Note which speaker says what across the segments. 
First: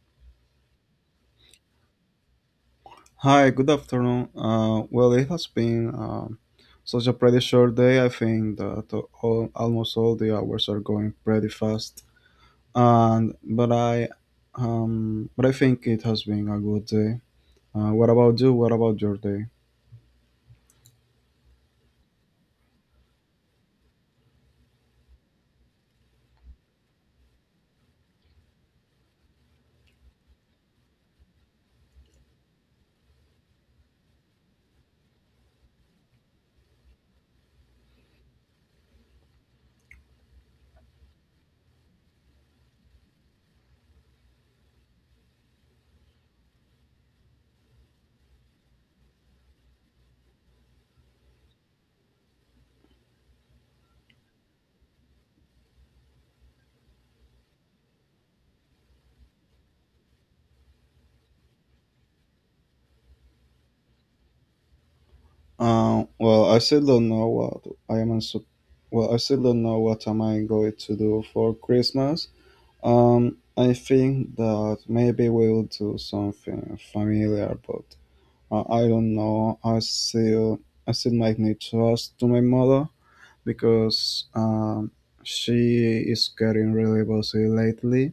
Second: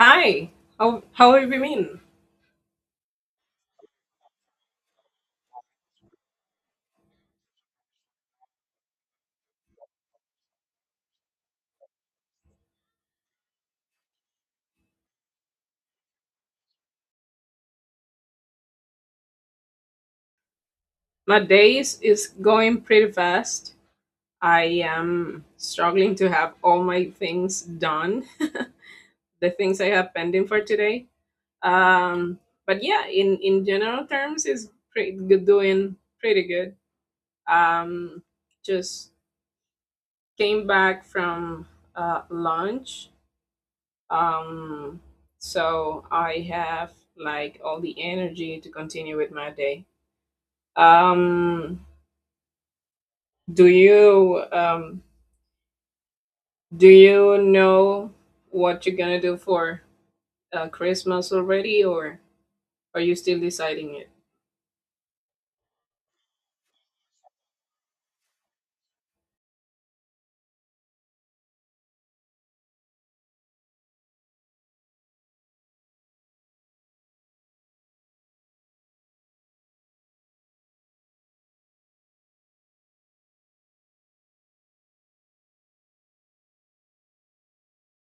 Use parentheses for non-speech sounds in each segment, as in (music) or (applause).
Speaker 1: Hi, how have you been?
Speaker 2: Hi, good afternoon. Well, it has been such a pretty short day. I think that almost all the hours are going pretty fast. And but I think it has been a good day. What about you? What about your day?
Speaker 1: My days is going pretty fast. I am struggling to have all my things done, the things I have pending for today. Um, but yeah, in general terms, is pretty good, doing pretty good. Um, just came back from lunch, um, so I have like all the energy to continue with my day. Um, do you do you know what you're gonna do for christmas already, or are you still deciding it?
Speaker 2: Well, I still don't know what I am. Well, I still don't know what am I going to do for Christmas. I think that maybe we'll do something familiar, but I don't know. I still might need to ask to my mother because she is getting really busy lately.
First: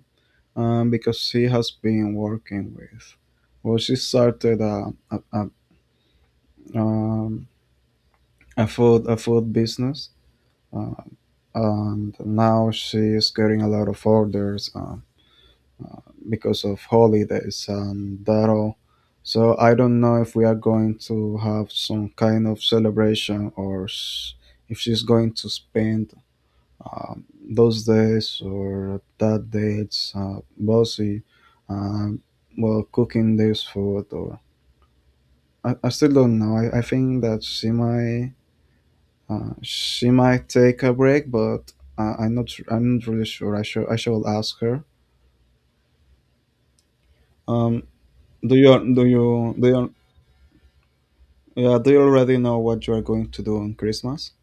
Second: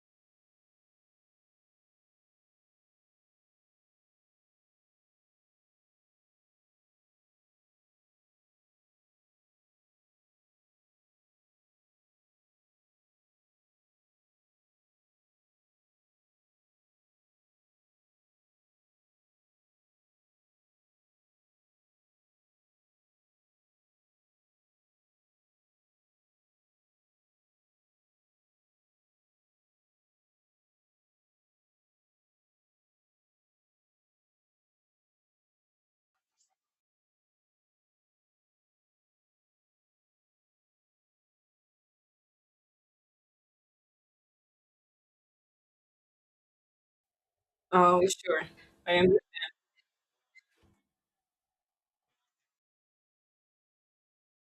Speaker 2: Because she has been working with, well, she started um, a food business, uh, and now she is getting a lot of orders. Because of holidays and that all. So I don't know if we are going to have some kind of celebration or if she's going to spend those days or that dates bossy, um, while cooking this food or I still don't know. I think that she might take a break, but I'm not really sure. I shall ask her. Um,
Speaker 1: Oh, sure. I am.
Speaker 2: do you Yeah, do you already know what you are going to do on Christmas?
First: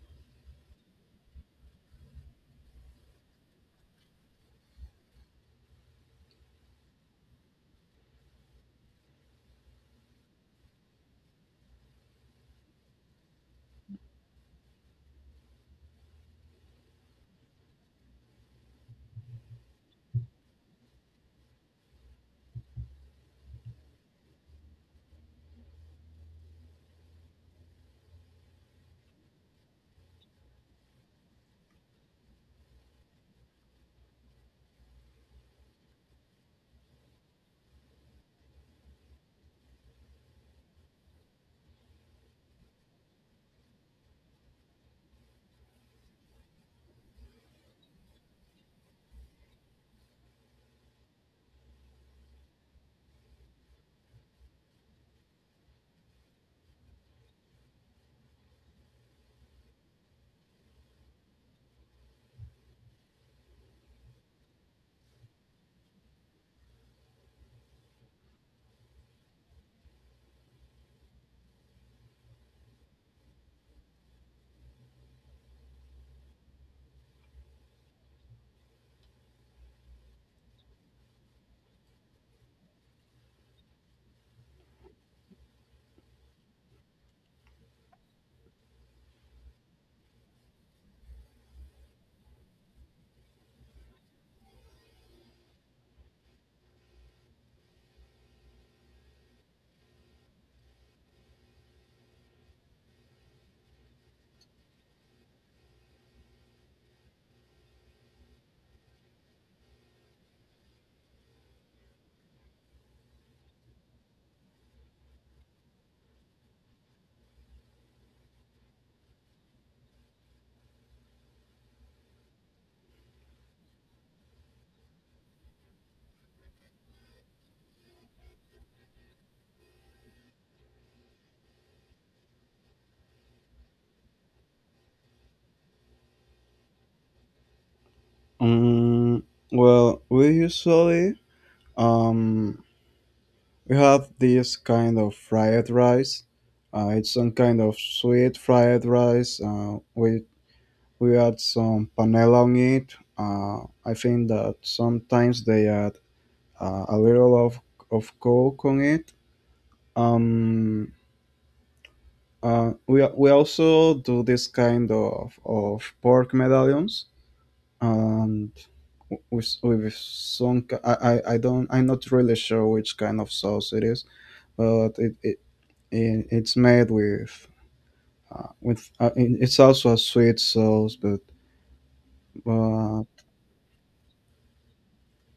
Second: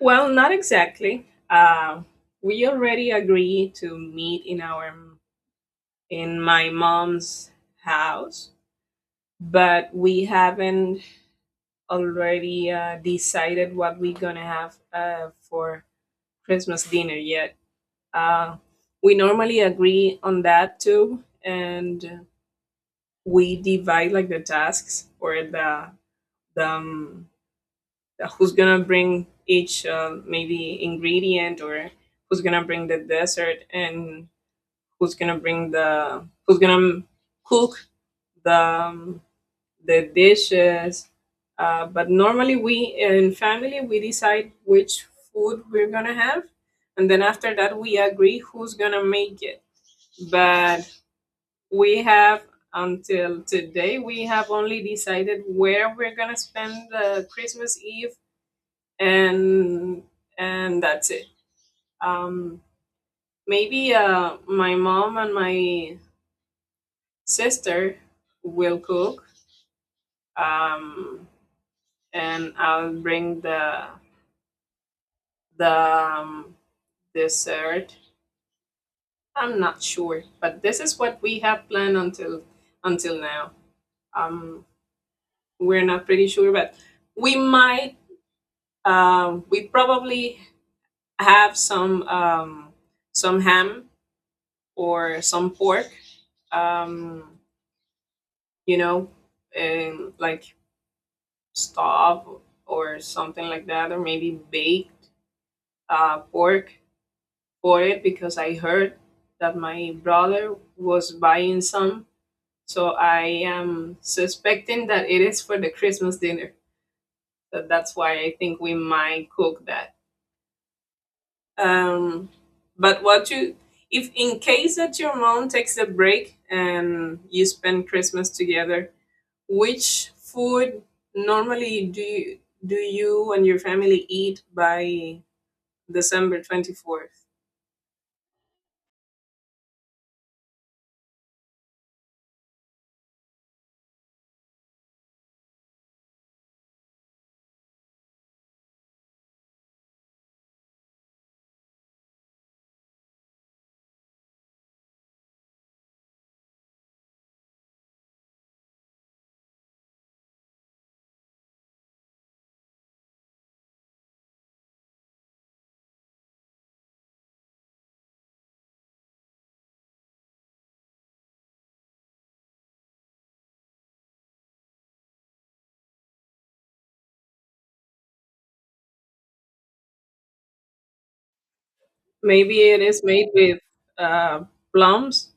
Speaker 1: Well, not exactly. We already agreed to meet in our, in my mom's house, but we haven't already decided what we're gonna have for christmas dinner yet. Uh, we normally agree on that too, and we divide like the tasks or the who's gonna bring each maybe ingredient, or who's gonna bring the dessert, and who's gonna bring the, who's gonna cook the um, the dishes. But normally, we in family we decide which food we're gonna have, and then after that we agree who's gonna make it. But we have, until today we have only decided where we're gonna spend christmas eve, and and that's it. um Maybe my mom and my sister will cook, um and I'll bring the the dessert. I'm not sure, but this is what we have planned until now. um we're not pretty sure, but we might, we probably have some ham or some pork. Um, you know, and like stuffed or something like that, or maybe baked pork for it, because I heard that my brother was buying some. So I am suspecting that it is for the Christmas dinner. So that's why I think we might cook that. Um, but what you, if in case that your mom takes a break and you spend Christmas together, which food normally do you and your family eat by December 24th?
Speaker 2: Um, well, we usually um, we have this kind of fried rice. It's some kind of sweet fried rice. We add some panela on it. I think that sometimes they add a little of coke on it. Um, we also do this kind of pork medallions. Um, with some ki- I don't I'm not really sure which kind of sauce it is, but it's made with it's also a sweet sauce, but
Speaker 1: Maybe it is
Speaker 2: uh,
Speaker 1: made with uh, plums.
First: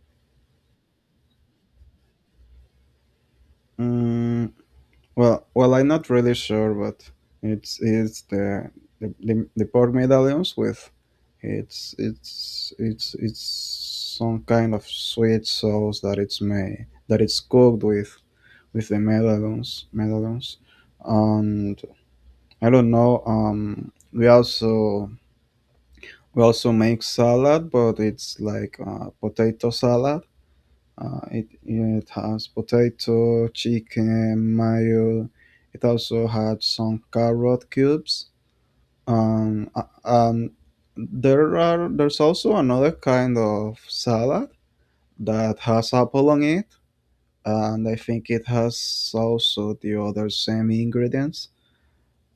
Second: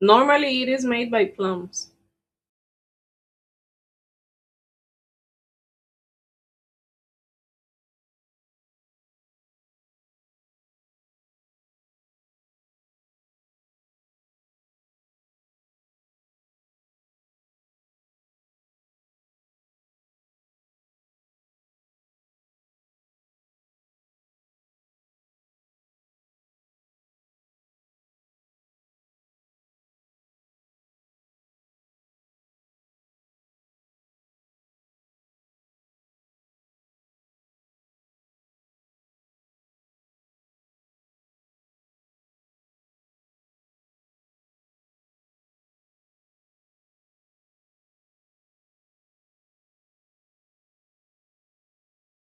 Speaker 1: Normally, it is made by plums.
Speaker 2: mm, well I'm not really sure, but it's the pork medallions with it's some kind of sweet sauce that it's made that it's cooked with the medallions and I don't know. We also make salad, but it's like potato salad. It has potato, chicken, mayo. It also had some carrot cubes. Um, uh, um, there's also another kind of salad that has apple on it, and I think it has also the other same ingredients.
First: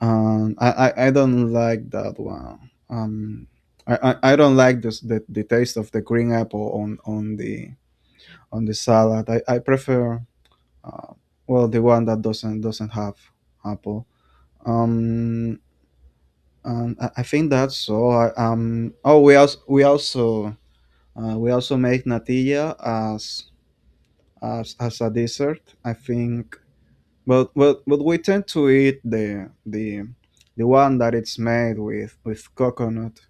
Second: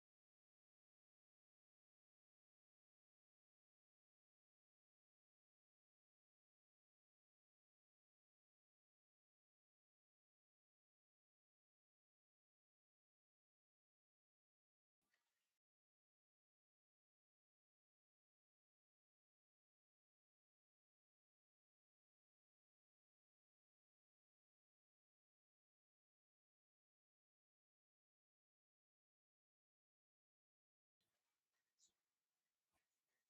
Speaker 2: I don't like that one. I don't like this the taste of the green apple on the salad. I prefer uh, well the one that doesn't have apple. Um, I think that's all. Oh, we also make natilla as as a dessert. I think But we tend to eat the one that it's made with coconut.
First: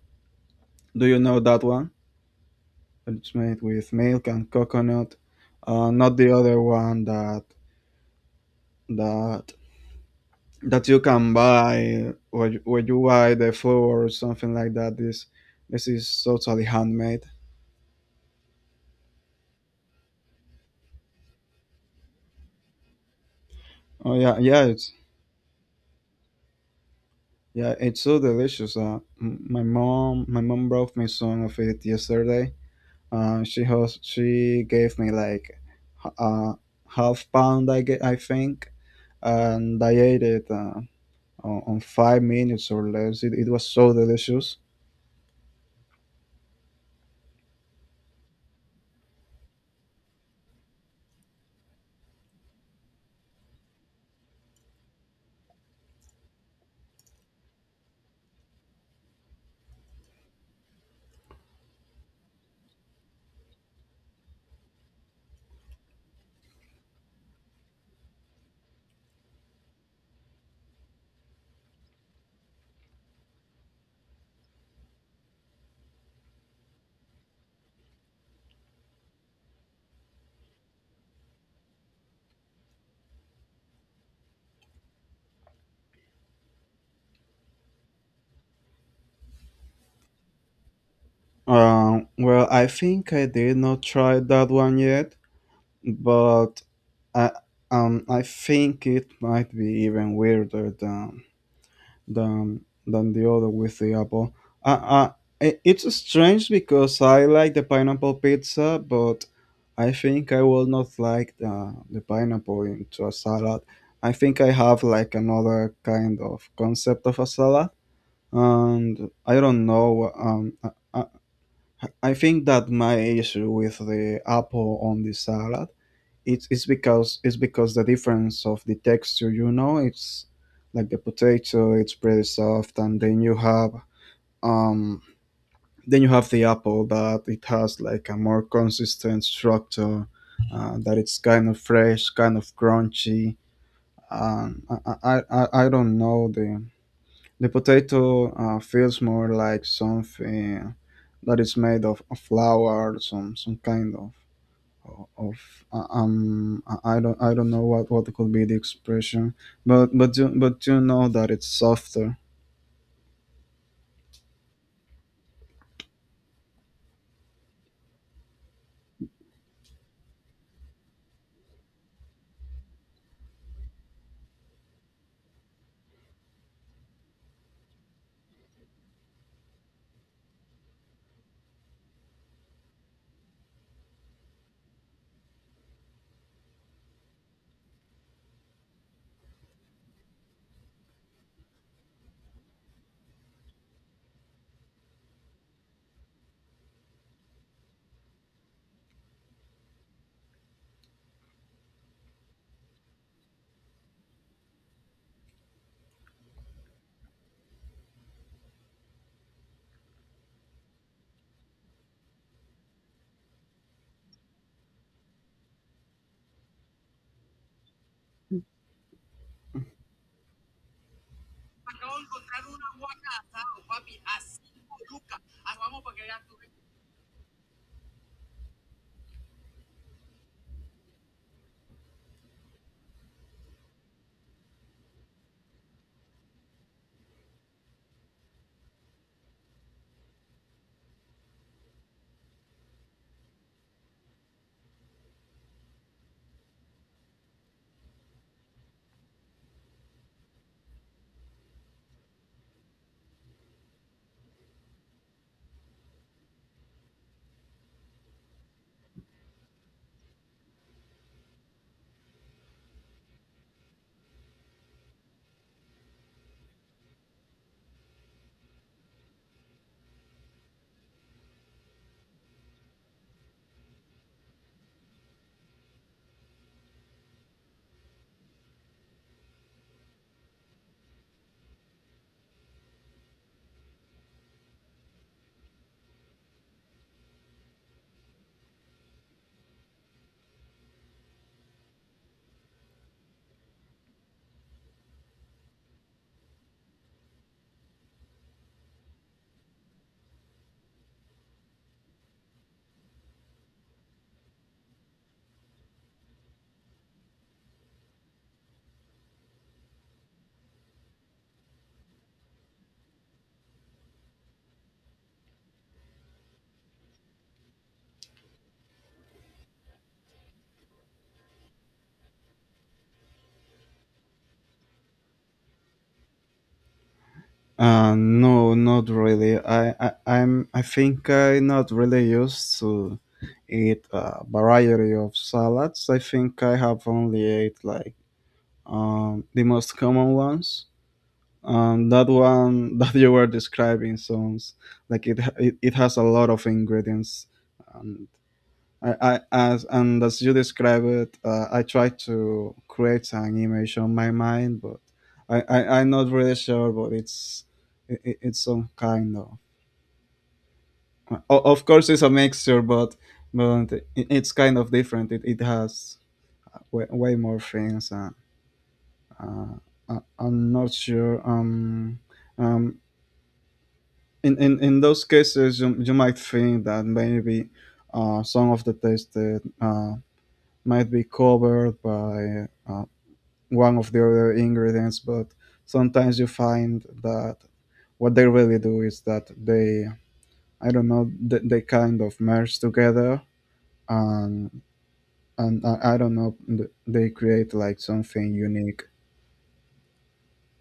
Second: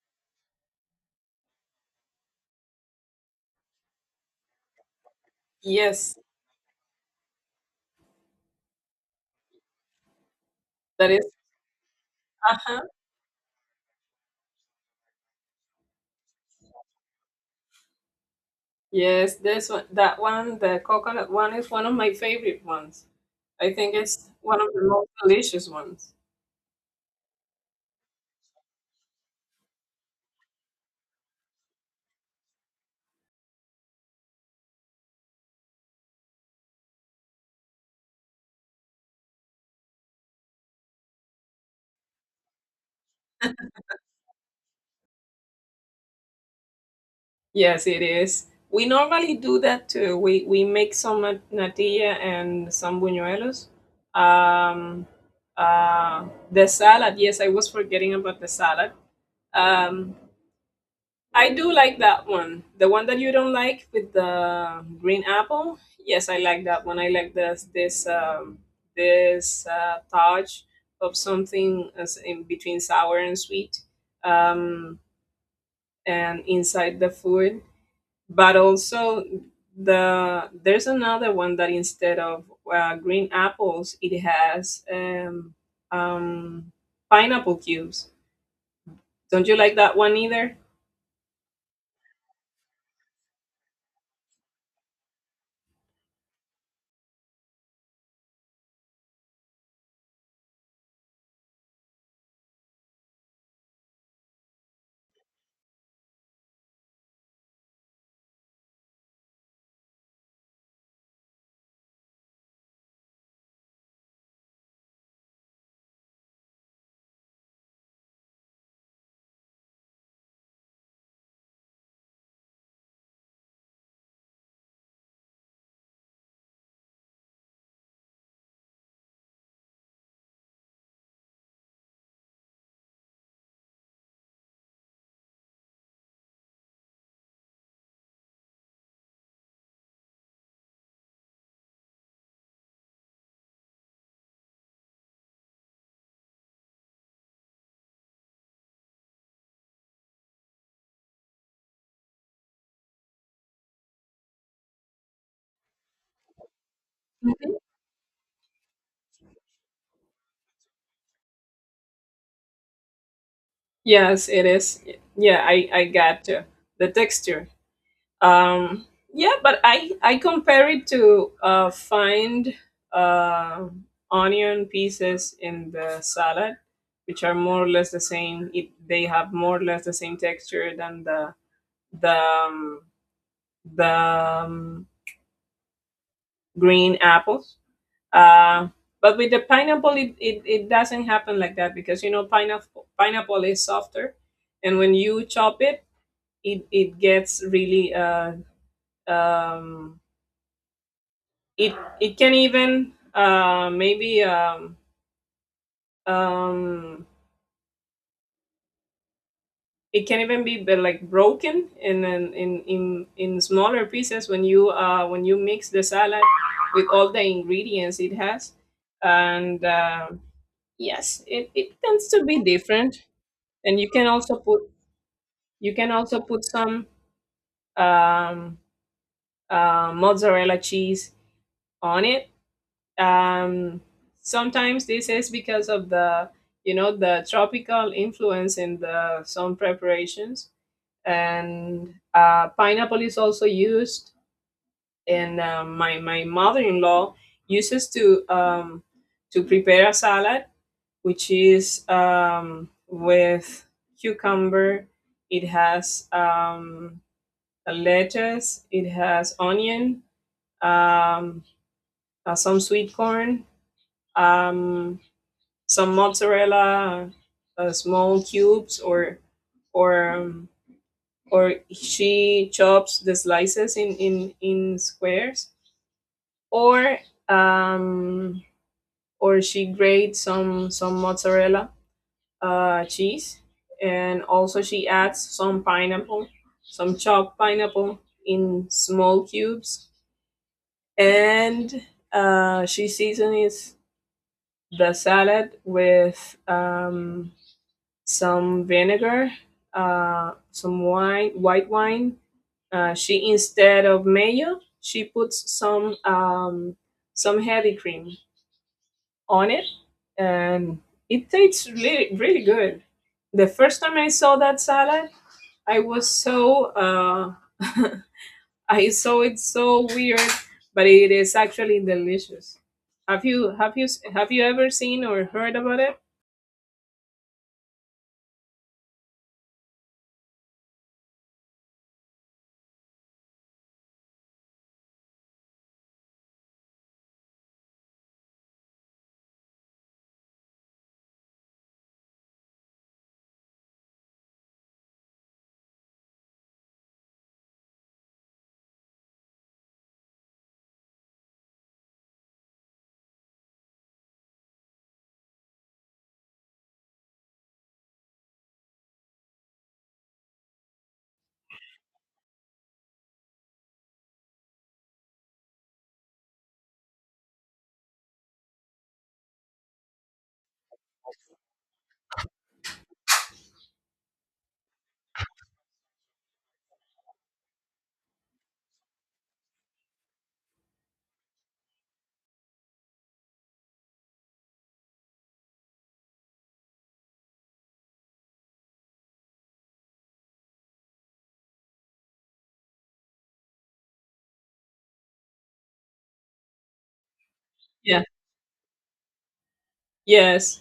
Speaker 2: Do you know that one? It's made with milk and coconut,
Speaker 1: Yes,
Speaker 2: not the other one that that that you
Speaker 1: that is.
Speaker 2: can buy or or
Speaker 1: (laughs)
Speaker 2: you buy the flour or something like that. This is totally handmade.
Speaker 1: Yes, this one, that one, the coconut one is one of my favorite ones. I think
Speaker 2: Oh
Speaker 1: it's
Speaker 2: yeah
Speaker 1: one
Speaker 2: yeah
Speaker 1: of the
Speaker 2: it's
Speaker 1: most delicious ones.
Speaker 2: yeah, it's so delicious. My mom brought me some of it yesterday. She gave me like h- uh, half pound, I think, and I ate it on 5 minutes or less. It was so delicious.
Speaker 1: Yes, it is. We normally do that too. We make some nat- natilla and some buñuelos. Um, uh, the salad. Yes, I was forgetting about the salad. Um, I do like that one. The one that you don't like with the green apple. Yes, I like that one. I like this touch of something as in between sour and sweet, um, and inside the food. But also the there's another one that instead of green apples, it has um, pineapple cubes. Don't you like that one either?
Speaker 2: Well, I think I did not try that one yet, but I, I think it might be even weirder than the other with the apple. Uh, uh, it's strange because I like the pineapple pizza, but I think I will not like the pineapple into a salad. I think I have like another kind of concept of a salad, and I don't know. I think that my issue with the apple on the salad it's because the difference of the texture, you know. It's like the potato, it's pretty soft and um then you have the apple that it has like a more consistent structure that it's kind of fresh, kind of crunchy. I don't know, the potato feels more like something that is made of flour, some kind of I don't know what could be the expression, but but you know that it's softer.
Speaker 1: Yes, it is. Yeah, I got the texture. Um, yeah, but I compare it to find uh, onion pieces in the salad, which are more or less the same. It, they have more or less the same texture than the um, the green apples. Uh, but with the pineapple, it doesn't happen like that, because you know pineapple pineapple is softer, and when you chop it it it gets really um, it it can even maybe um, it can even be like broken in smaller pieces when you mix the salad with all the ingredients it has, and yes it, it tends to be different. And you can also put, you can also put some um, mozzarella cheese on it. um, Sometimes this is because of the, you know, the tropical influence in the some preparations, and pineapple is also used. And my, my mother-in-law uses to prepare a salad, which is with cucumber, it has a lettuce, it has onion, um, some sweet corn, um, some mozzarella small cubes, or or she chops the slices in squares, or um or she grates some mozzarella cheese. And also she adds some pineapple, some chopped pineapple in small cubes, and she seasons the salad with some vinegar, some wine, white wine. She, instead of mayo, she puts some heavy cream on it, and it tastes really really good. The first time I saw that salad, I was so (laughs) I saw it so weird, but it is actually delicious. Have you have you ever seen or heard about it?
Speaker 2: No, not really. I think I not really used to eat a variety of salads. I think I have only ate like the most common ones. That one (laughs) that you were describing sounds like it has a lot of ingredients. Um, I As and as you describe it, I try to create an image on my mind, but I'm not really sure. But it's some kind of of course it's a mixture, but it's kind of different. It has way more things. And, uh, I'm not sure. Um. In, in those cases, you might think that maybe some of the text that might be covered by one of the other ingredients, but sometimes you find that what they really do is that I don't know, they kind of merge together and I don't know, they create like
Speaker 1: Yeah.
Speaker 2: something unique.
Speaker 1: Yes.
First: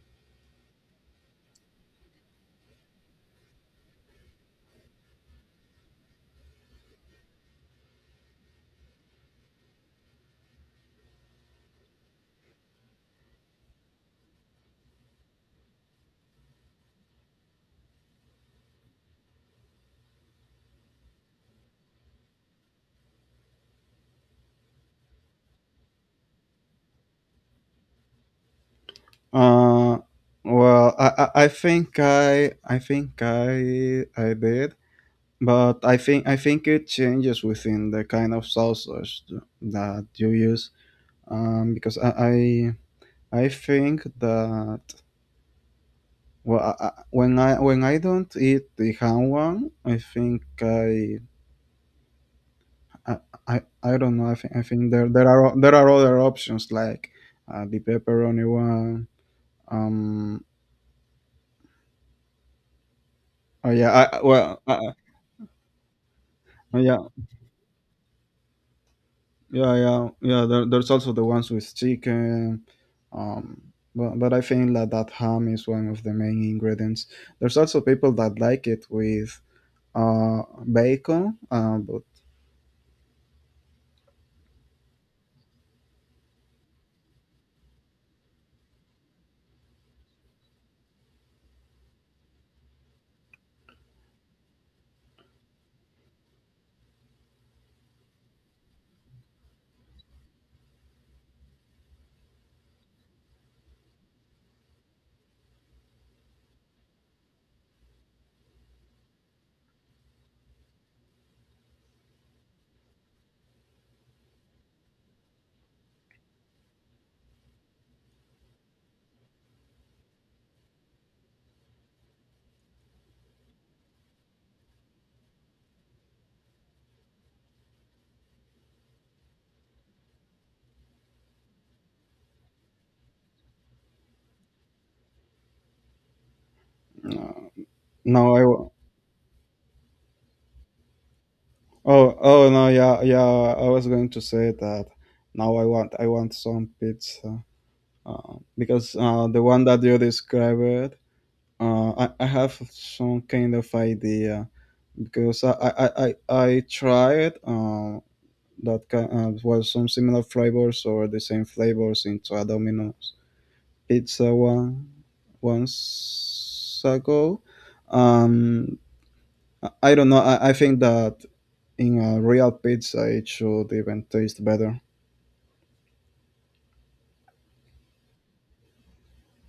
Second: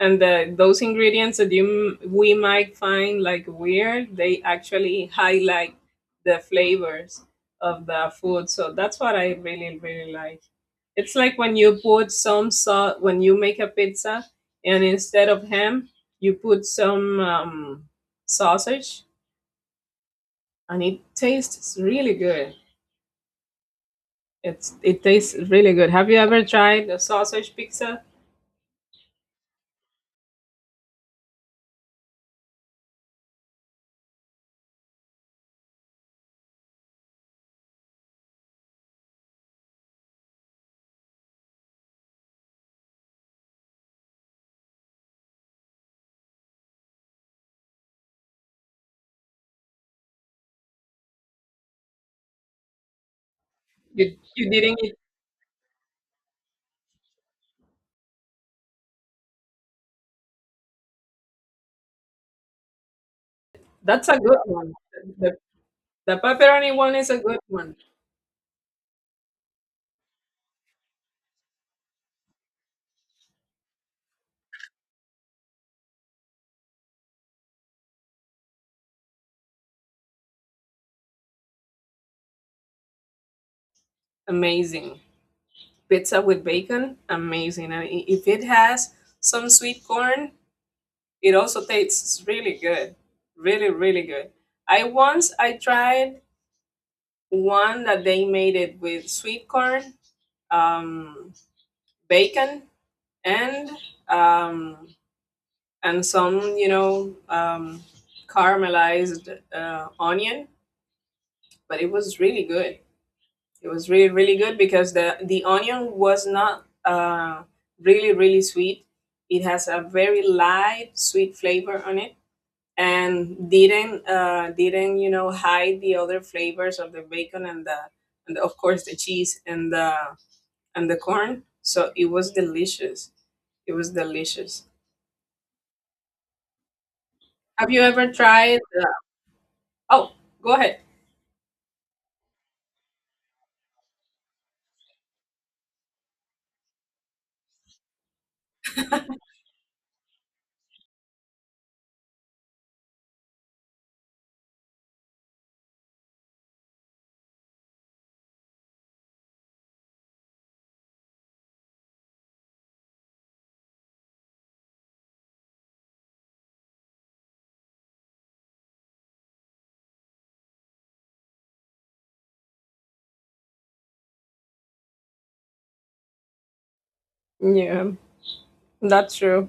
Speaker 1: And the, those ingredients that you m- we might find like weird, they actually highlight the flavors of the food, so that's what I really really like. It's like when you put some salt, when you make a pizza and instead of ham you put some sausage, and it tastes really good. It's it tastes really good. Have you ever tried a sausage pizza?
Speaker 2: Uh, well, I think I think I did, but I think it changes within the kind of sauces that you use. Um, because I I think that well, when I don't eat the hanwan, I, I
Speaker 1: you,
Speaker 2: don't know.
Speaker 1: you
Speaker 2: I
Speaker 1: didn't
Speaker 2: think
Speaker 1: eat.
Speaker 2: there there are other options like the pepperoni one. Um. Oh yeah.
Speaker 1: That's a good
Speaker 2: Well.
Speaker 1: one. the, the pepperoni one
Speaker 2: Yeah.
Speaker 1: is a good one.
Speaker 2: Yeah. Yeah. Yeah. There, there's also the ones with chicken. Um. But I think that that ham is one of the main ingredients. There's also people that like it with uh bacon. But
Speaker 1: Amazing. Pizza with bacon, amazing. And I- if it has some sweet corn, it also tastes really good. Really, really good. I once I tried one that they made it with sweet corn, um, bacon, and um, and some you know caramelized onion, but it was really good. It was really really good because the onion was not really really sweet. It has a very light sweet flavor on it, and didn't you know hide the other flavors of the bacon and the, and of course the cheese and the corn. So it was delicious. It was delicious.
Speaker 2: uh,
Speaker 1: Have you ever
Speaker 2: no, I.
Speaker 1: tried? Oh, go ahead.
Speaker 2: Oh, no, yeah, yeah. I was going to say that. Now I want some pizza because the one that you described, I, have some kind of idea because I tried that kind well some similar flavors or the same flavors into a Domino's pizza one once ago. Um, I don't know. I think that in a real pizza, it should even taste better.
Speaker 1: Yeah, that's true.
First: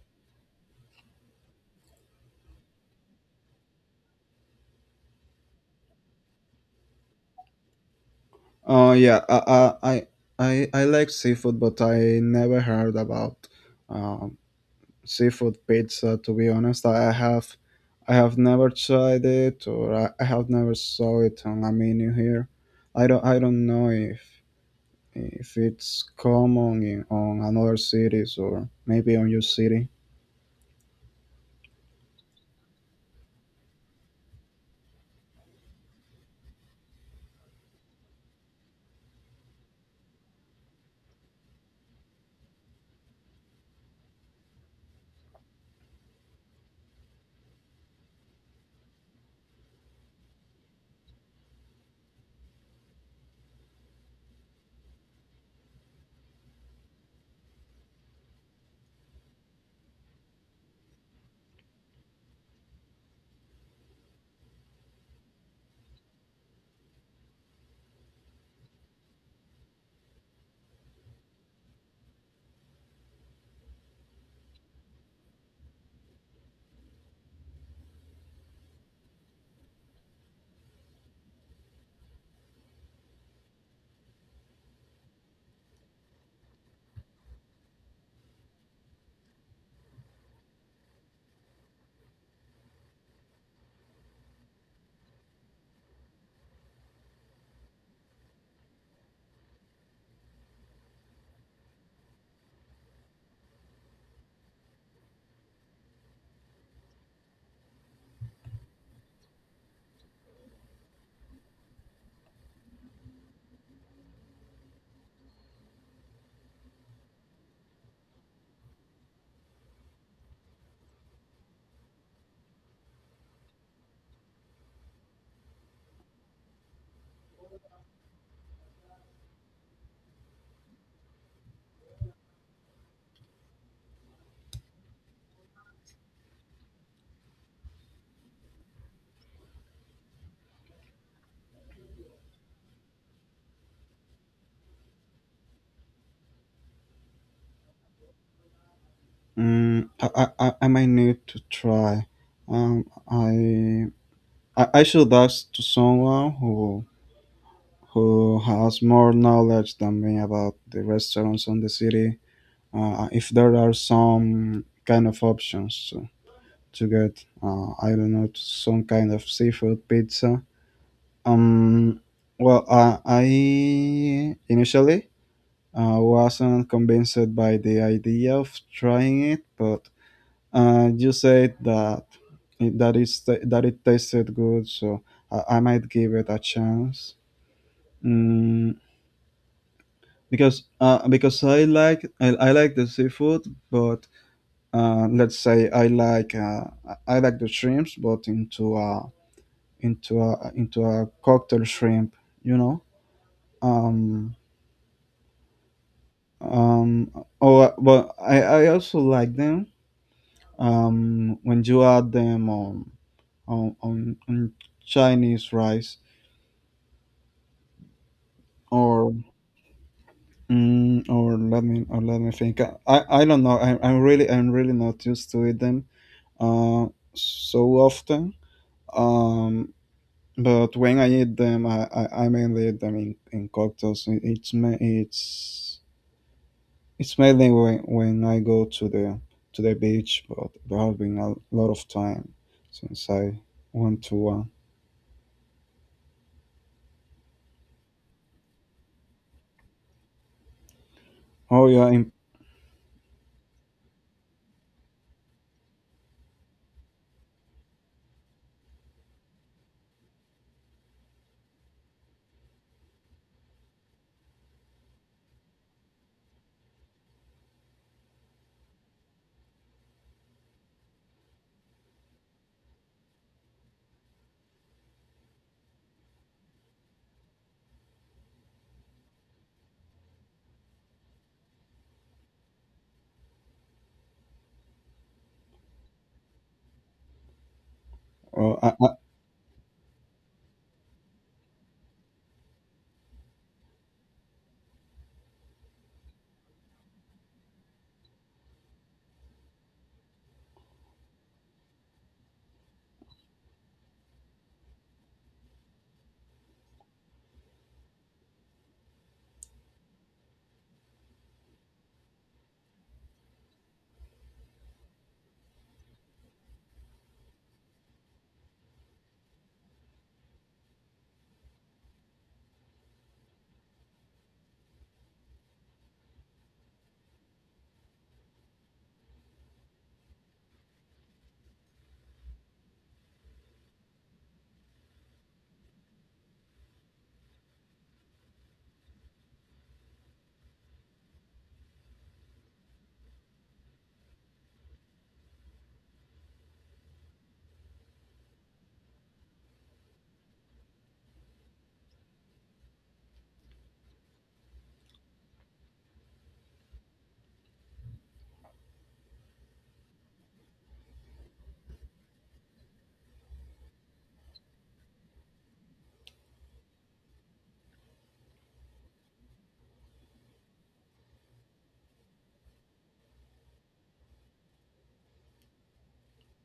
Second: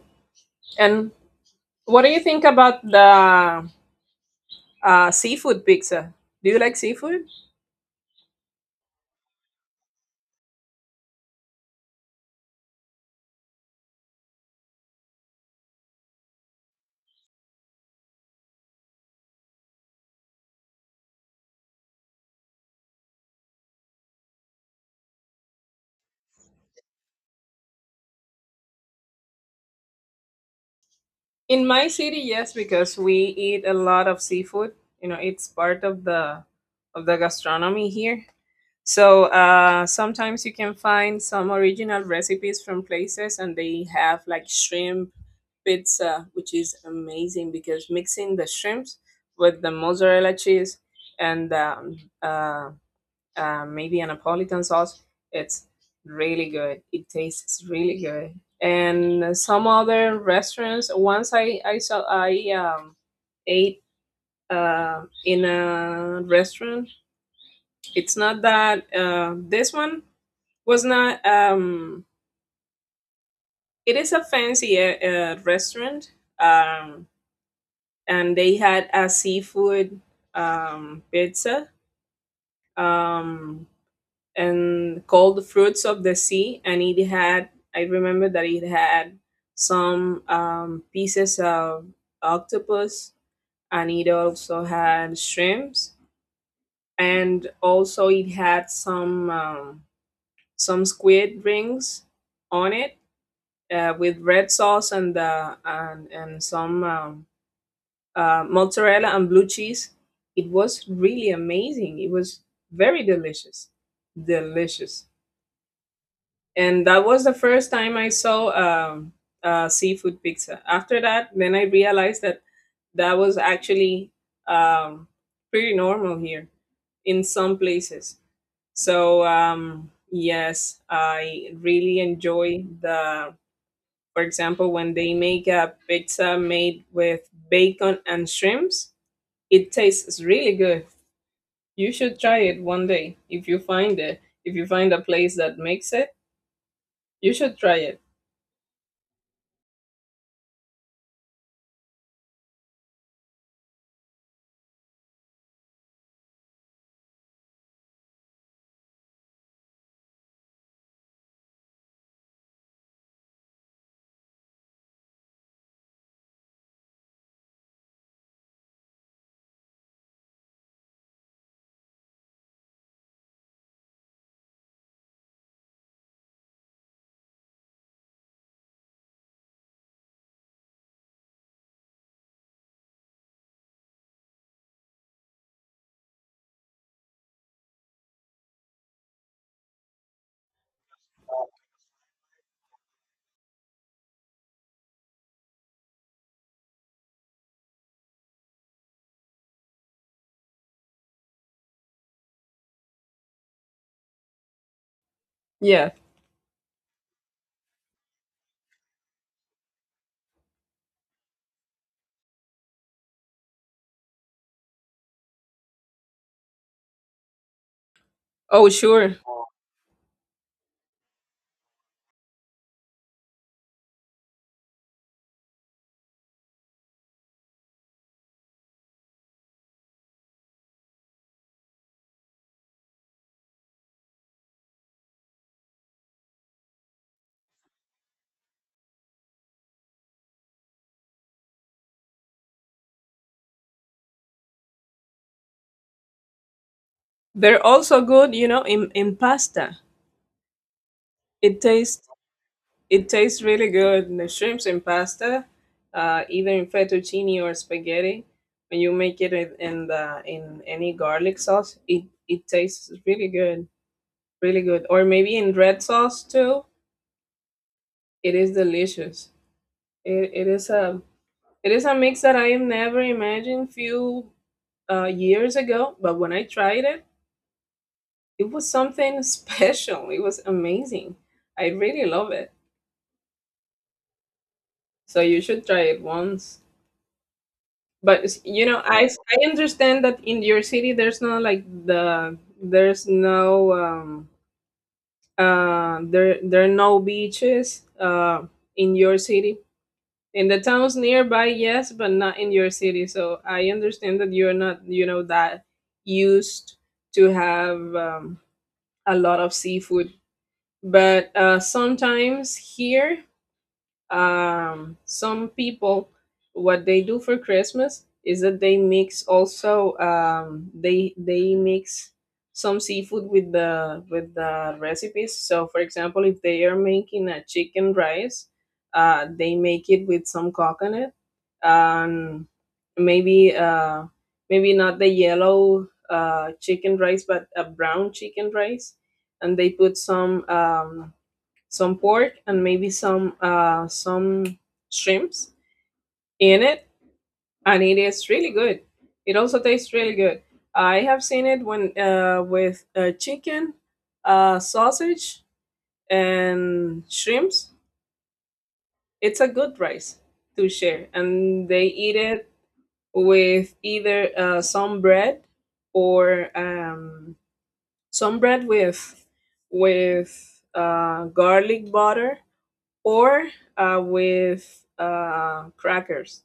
Speaker 1: And what do you think about the seafood pizza. Do you like seafood?
Speaker 2: Oh, yeah, I, I like seafood, but I never heard about um, seafood pizza. To be honest, I have never tried it, or I have never saw it on a menu here. I don't know if it's common in on another cities or maybe on your city.
Speaker 1: In my city, yes, because we eat a lot of seafood. You know, it's part of the, of the gastronomy here. So sometimes you can find some original recipes from places, and they have like shrimp pizza, which is amazing, because mixing the shrimps with the mozzarella cheese and maybe a Napolitan sauce, it's really good. It tastes really good. And some other restaurants. Once I saw I ate in a restaurant. It's not that this one was not. It is a fancy restaurant. Um, and they had a seafood pizza, um, and called the fruits of the sea, and it had, I remember that it had some pieces of octopus, and it also had shrimps, and also it had some some squid rings on it with red sauce and the, and some mozzarella and blue cheese. It was really amazing. It was very delicious, delicious. And that was the first time I saw seafood pizza. After that, then I realized that that was actually um, pretty normal here in some places. So yes, I really enjoy the. For example, when they make a pizza made with bacon and shrimps, it tastes really good. You should try it one day if you find it. If you find a place that makes it, you should try it.
Speaker 2: I might need to try. Um, I I should ask to someone who has more knowledge than me about the restaurants on the city, if there are some kind of options to get I don't know some kind of seafood pizza. Um, I initially wasn't convinced by the idea of trying it, but you said that it's, that it tasted good, so I might give it a chance. Mm, because I like I like the seafood, but let's say I like I I like the shrimps, but into a into a cocktail shrimp, you know. Um,
Speaker 1: Yeah.
Speaker 2: um, oh, but I also like them. When you add them on Chinese rice
Speaker 1: Oh,
Speaker 2: or
Speaker 1: sure.
Speaker 2: or let me think. I don't know. I'm really not used to eat them uh, so often. Um, but when I eat them, I mainly eat them in cocktails. It- It's ma- It's mainly when I go to the beach, but there have been a lot of time since I went to one.
Speaker 1: They're also good, you know, in pasta. It
Speaker 2: Oh yeah,
Speaker 1: tastes
Speaker 2: in,
Speaker 1: it tastes really good. The shrimps in pasta, either in fettuccine or spaghetti, when you make it in the, in any garlic sauce, it tastes really good, really good. Or maybe in red sauce too. It is delicious. It, it is a It is a mix that I have never imagined few years ago, but when I tried it, it was something (laughs) special. It was amazing. I really love it. So you should try it once. But s-
Speaker 2: oh,
Speaker 1: you know, I understand that in your city there's no like the, there's no there there are no beaches in your city. In the towns nearby yes, but not in your city, so I understand that you're not, you know, that used to have a lot of seafood. But sometimes here some people, what they do for christmas is that they mix also they mix some seafood with the, with the recipes. So for example, if they are making a chicken rice, they make it with some coconut, um, maybe maybe not the yellow chicken rice, but a brown chicken rice. And they put some pork, and maybe some shrimps in it, and it is really good. It also tastes really good. I have seen it when with chicken, sausage, and shrimps. It's a good rice to share, and they eat it with either some bread or some bread with garlic butter or with crackers.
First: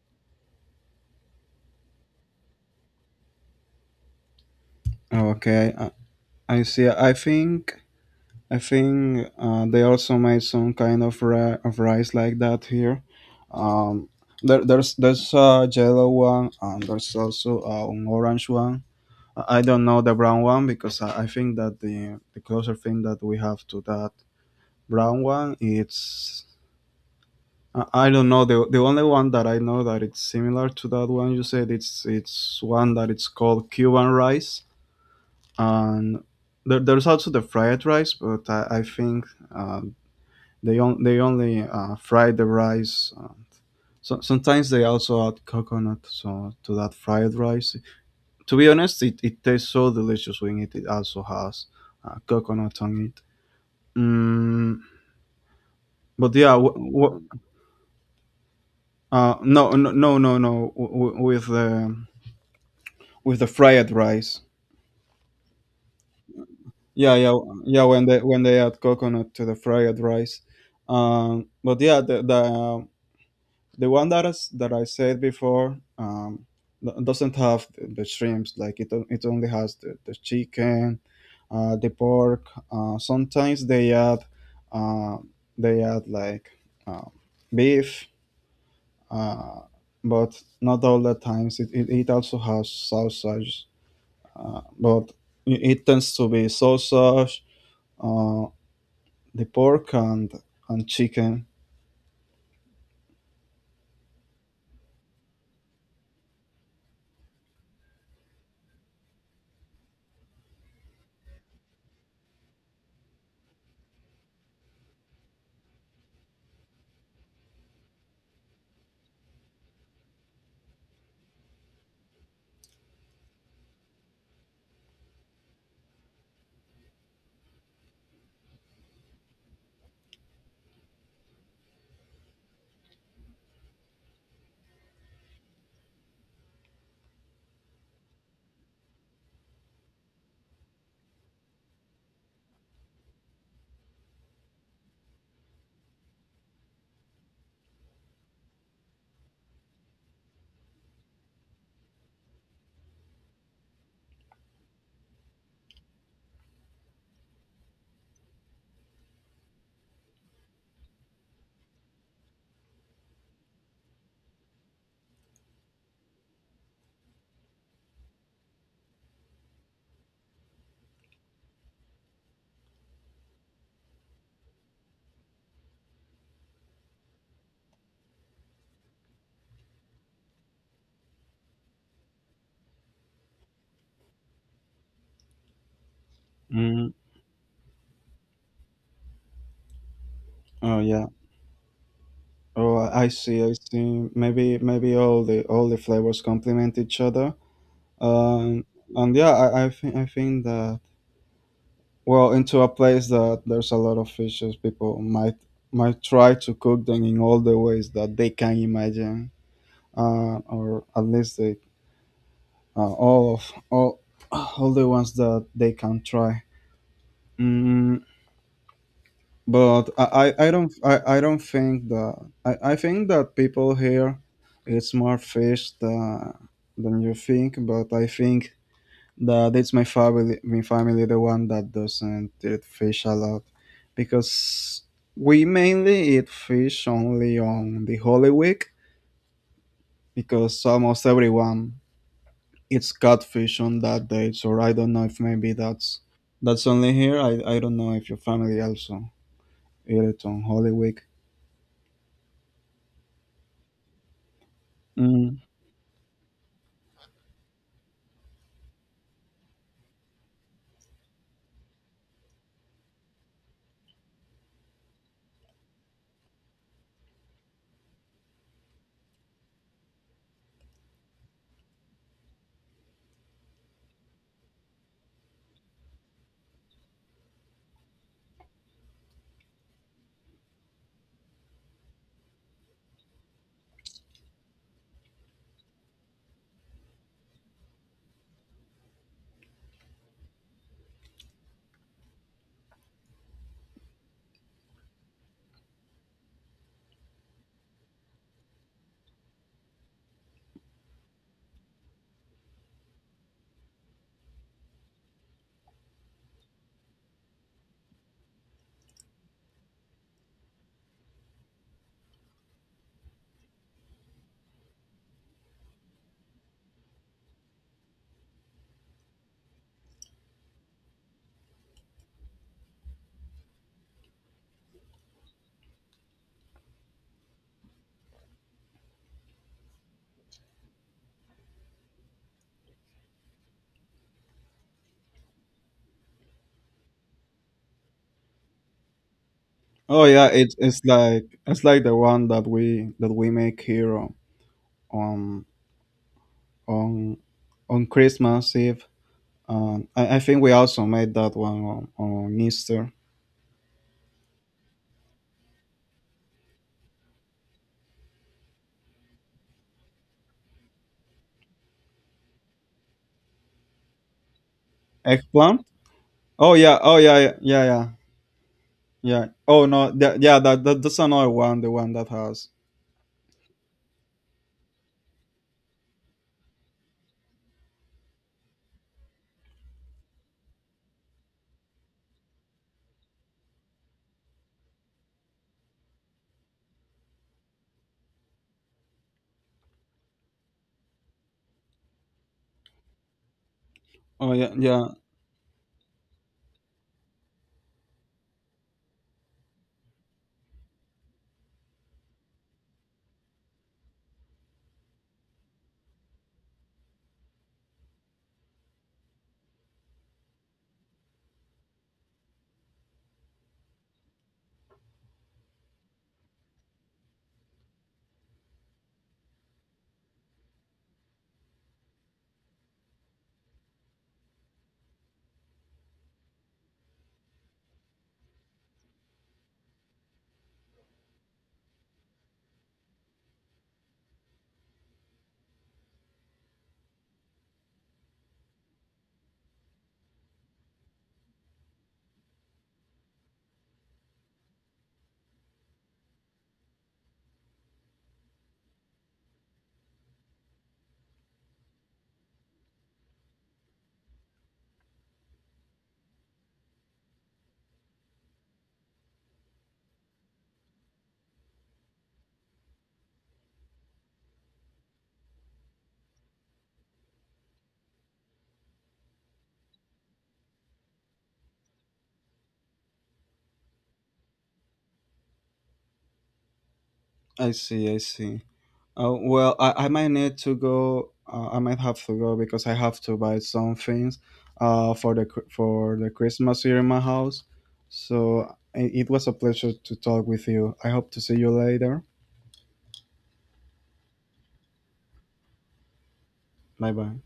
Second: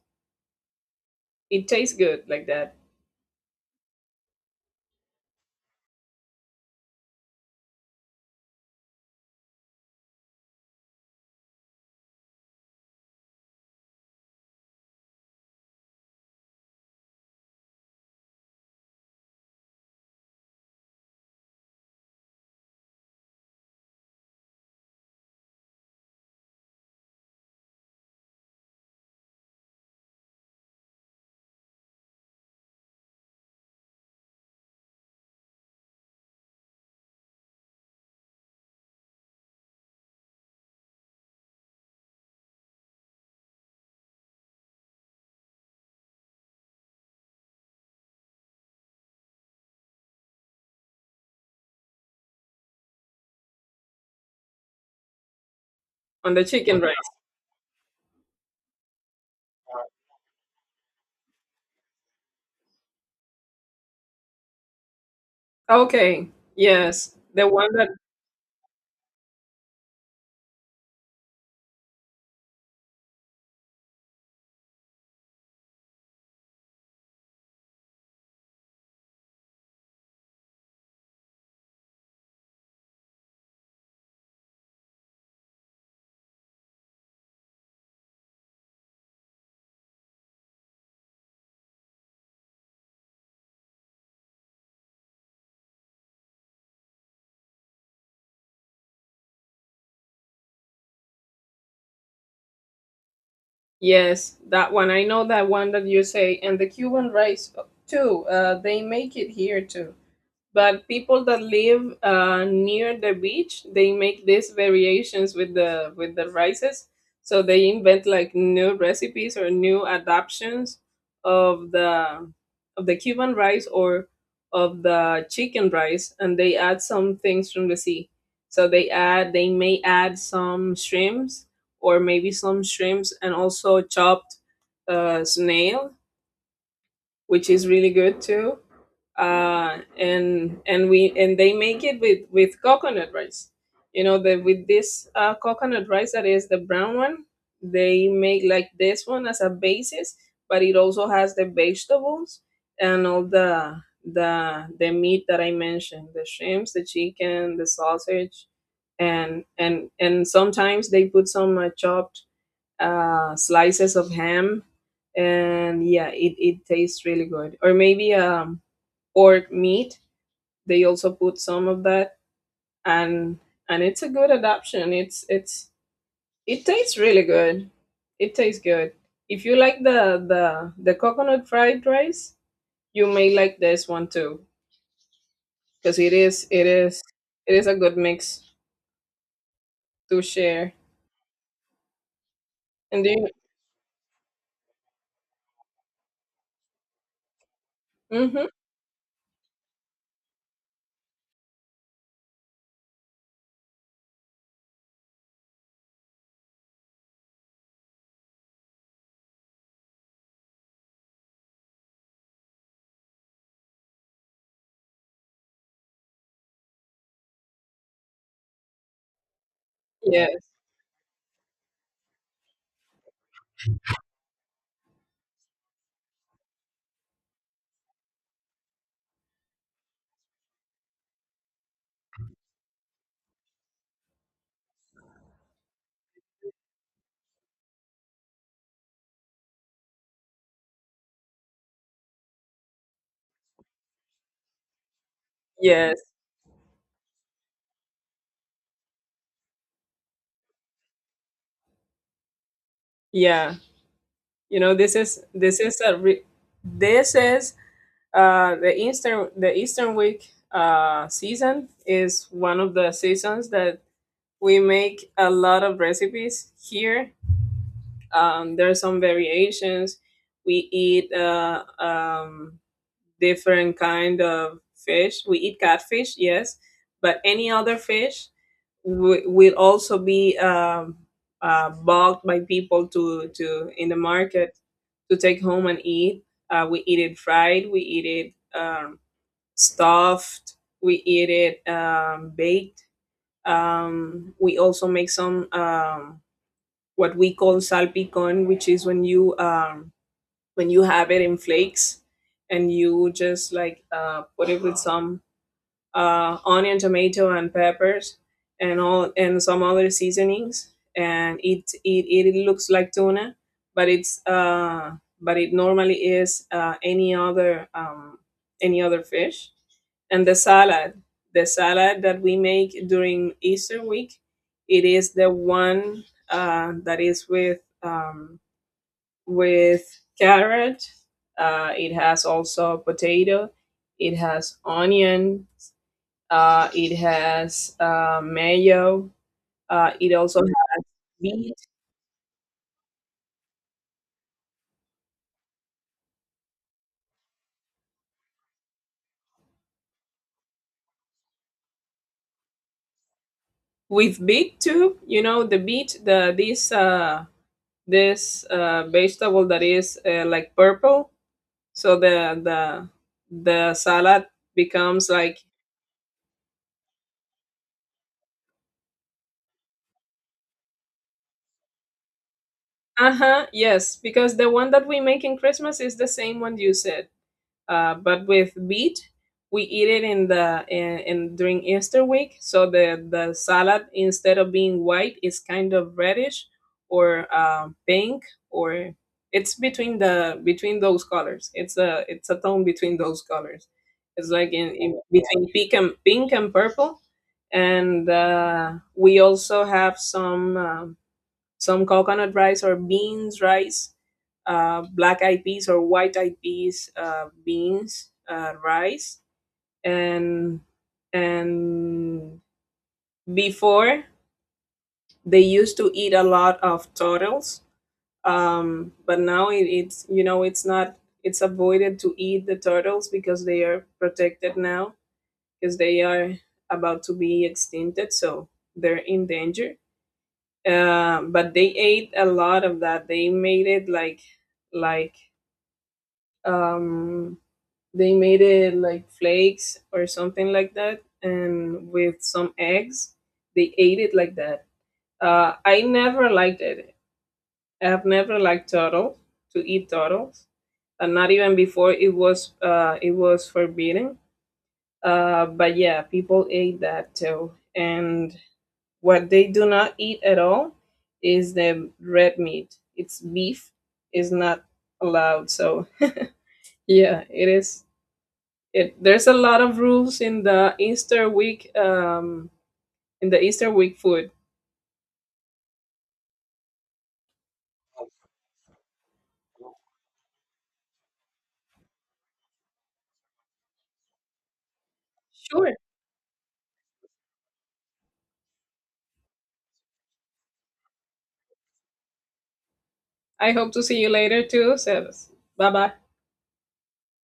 Speaker 1: It tastes good like that
Speaker 2: I, Okay. I see. I think they also made some kind of of rice like that here. Um, there's a yellow one and there's also an orange one. I don't know the brown one because I think that the closer thing that we have to that brown one it's I don't know the only one that I know that it's similar to that one you said, it's one that it's called Cuban rice, and there's also the fried rice but I think. Uh, they only fry the rice. Sometimes they also add coconut so to that fried rice. To be honest, it tastes so delicious when it also has coconut on it. Mm,
Speaker 1: on
Speaker 2: but
Speaker 1: the
Speaker 2: yeah, w-
Speaker 1: chicken rice.
Speaker 2: w- No, with the fried rice.
Speaker 1: Okay, yes, the one
Speaker 2: Yeah.
Speaker 1: that
Speaker 2: When they add coconut to the fried rice, but yeah, the one that is, that I said before, doesn't have the shrimps. Like it only has the chicken, the pork. Sometimes uh, they add like uh, beef, uh, but not all the times. It also has sausage, but it tends to be sausage, uh, the pork and chicken.
Speaker 1: yes, that one. I know that one that you say, and the Cuban rice too. They make it here too, but people that live near the beach, they make these variations with the rices, so they invent like new recipes or new adaptations of the Cuban rice or of the chicken rice, and they add some things from the sea, so they may add some shrimps, or maybe some shrimps and also chopped snail, which is really good too. And we and they make it with coconut rice. You know, the with this coconut rice that is the brown one, they make like this one as a basis, but it also has the vegetables and all the meat that I mentioned: the shrimps, the chicken, the sausage, and sometimes they put some chopped slices of ham, and yeah, it tastes really good. Or maybe or meat, they also put some of that. And it's a good adoption. It's it tastes really good. It tastes good. If you like the coconut fried rice, you may like this one too, because it is it
Speaker 2: Mm,
Speaker 1: is it is a good mix to share.
Speaker 2: oh yeah. Oh,
Speaker 1: And do you
Speaker 2: I see. Maybe all the flavors complement each other.
Speaker 1: mm-hmm,
Speaker 2: Um, and yeah, I think that well, into a place that there's a lot of fishes, people might try to cook them in all the ways that they can imagine, or at least they all of all the ones that they can try. Mm, but
Speaker 1: yes
Speaker 2: I don't think that I think that people here it's more fish than you think, but I think that it's my family, my family the one that doesn't eat fish a lot because we mainly eat fish only on the Holy Week because almost everyone eats catfish on that day. So I don't know if maybe
Speaker 1: yes
Speaker 2: that's only here. I don't know if your family also eat it on Holy Week.
Speaker 1: yeah, you know,
Speaker 2: Mm.
Speaker 1: this is a re- this is the Eastern Week season is one of the seasons that we make a lot of recipes here. There are some variations. We eat different kind of fish. We eat catfish, yes, but any other fish will also be bought by people to in the market to take home and eat. We eat it fried. We eat it. Stuffed. We eat it baked. We also make some what we call salpicón, which is when you have it in flakes, and you just like put it with some onion, tomato, and peppers, and all and some other seasonings. And it looks like tuna, but it normally is any other fish. And the salad that we make during Easter week, it is the one that is with carrot. It has also potato. It has onion, it has mayo.
Speaker 2: Oh
Speaker 1: It
Speaker 2: yeah,
Speaker 1: also has beet.
Speaker 2: it's like the one that we make here on on, on Christmas Eve. I think we also made that one on Easter.
Speaker 1: With beet too. You know the beet, the this this vegetable that is like purple. So the salad becomes like,
Speaker 2: Eggplant. Oh yeah. Oh yeah. Yeah yeah yeah. Yeah. Oh no. That, yeah. That that's another one. The one that has.
Speaker 1: uh huh, yes, because the one that we make in Christmas is the same one you said. But with beet, we eat it in in during Easter week. So the salad, instead of being white, is kind of reddish, or pink, or it's between the between those colors. It's a tone between those colors. It's
Speaker 2: Oh
Speaker 1: like
Speaker 2: yeah yeah.
Speaker 1: in between pink and purple. And we also have some. Some coconut rice or beans rice, black eyed peas or white eyed peas, beans rice, and and before, they used to eat a lot of turtles. But now, it, it's you know, it's not it's avoided to eat the turtles because they are protected now, because they are about to be extincted, so they're in danger. But they ate a lot of that. They made it like like um flakes or something like that, and with some eggs, they ate it like that. I never liked it. I've never liked turtle, to eat turtles, and not even before it was forbidden. But yeah, people ate that too. And What they do not eat at all is the red meat. It's beef is not allowed. So yeah, it is. It There's a lot of rules in the Easter week. In the Easter week food.
Speaker 2: I see. I see. Oh, well, I might need to go. I might have to go because I have to buy some things for the
Speaker 1: Sure.
Speaker 2: for the Christmas here in my house. So it was a pleasure to talk with you. I hope to see you later.
Speaker 1: I hope to see you later too. So bye bye.
Speaker 2: Bye bye.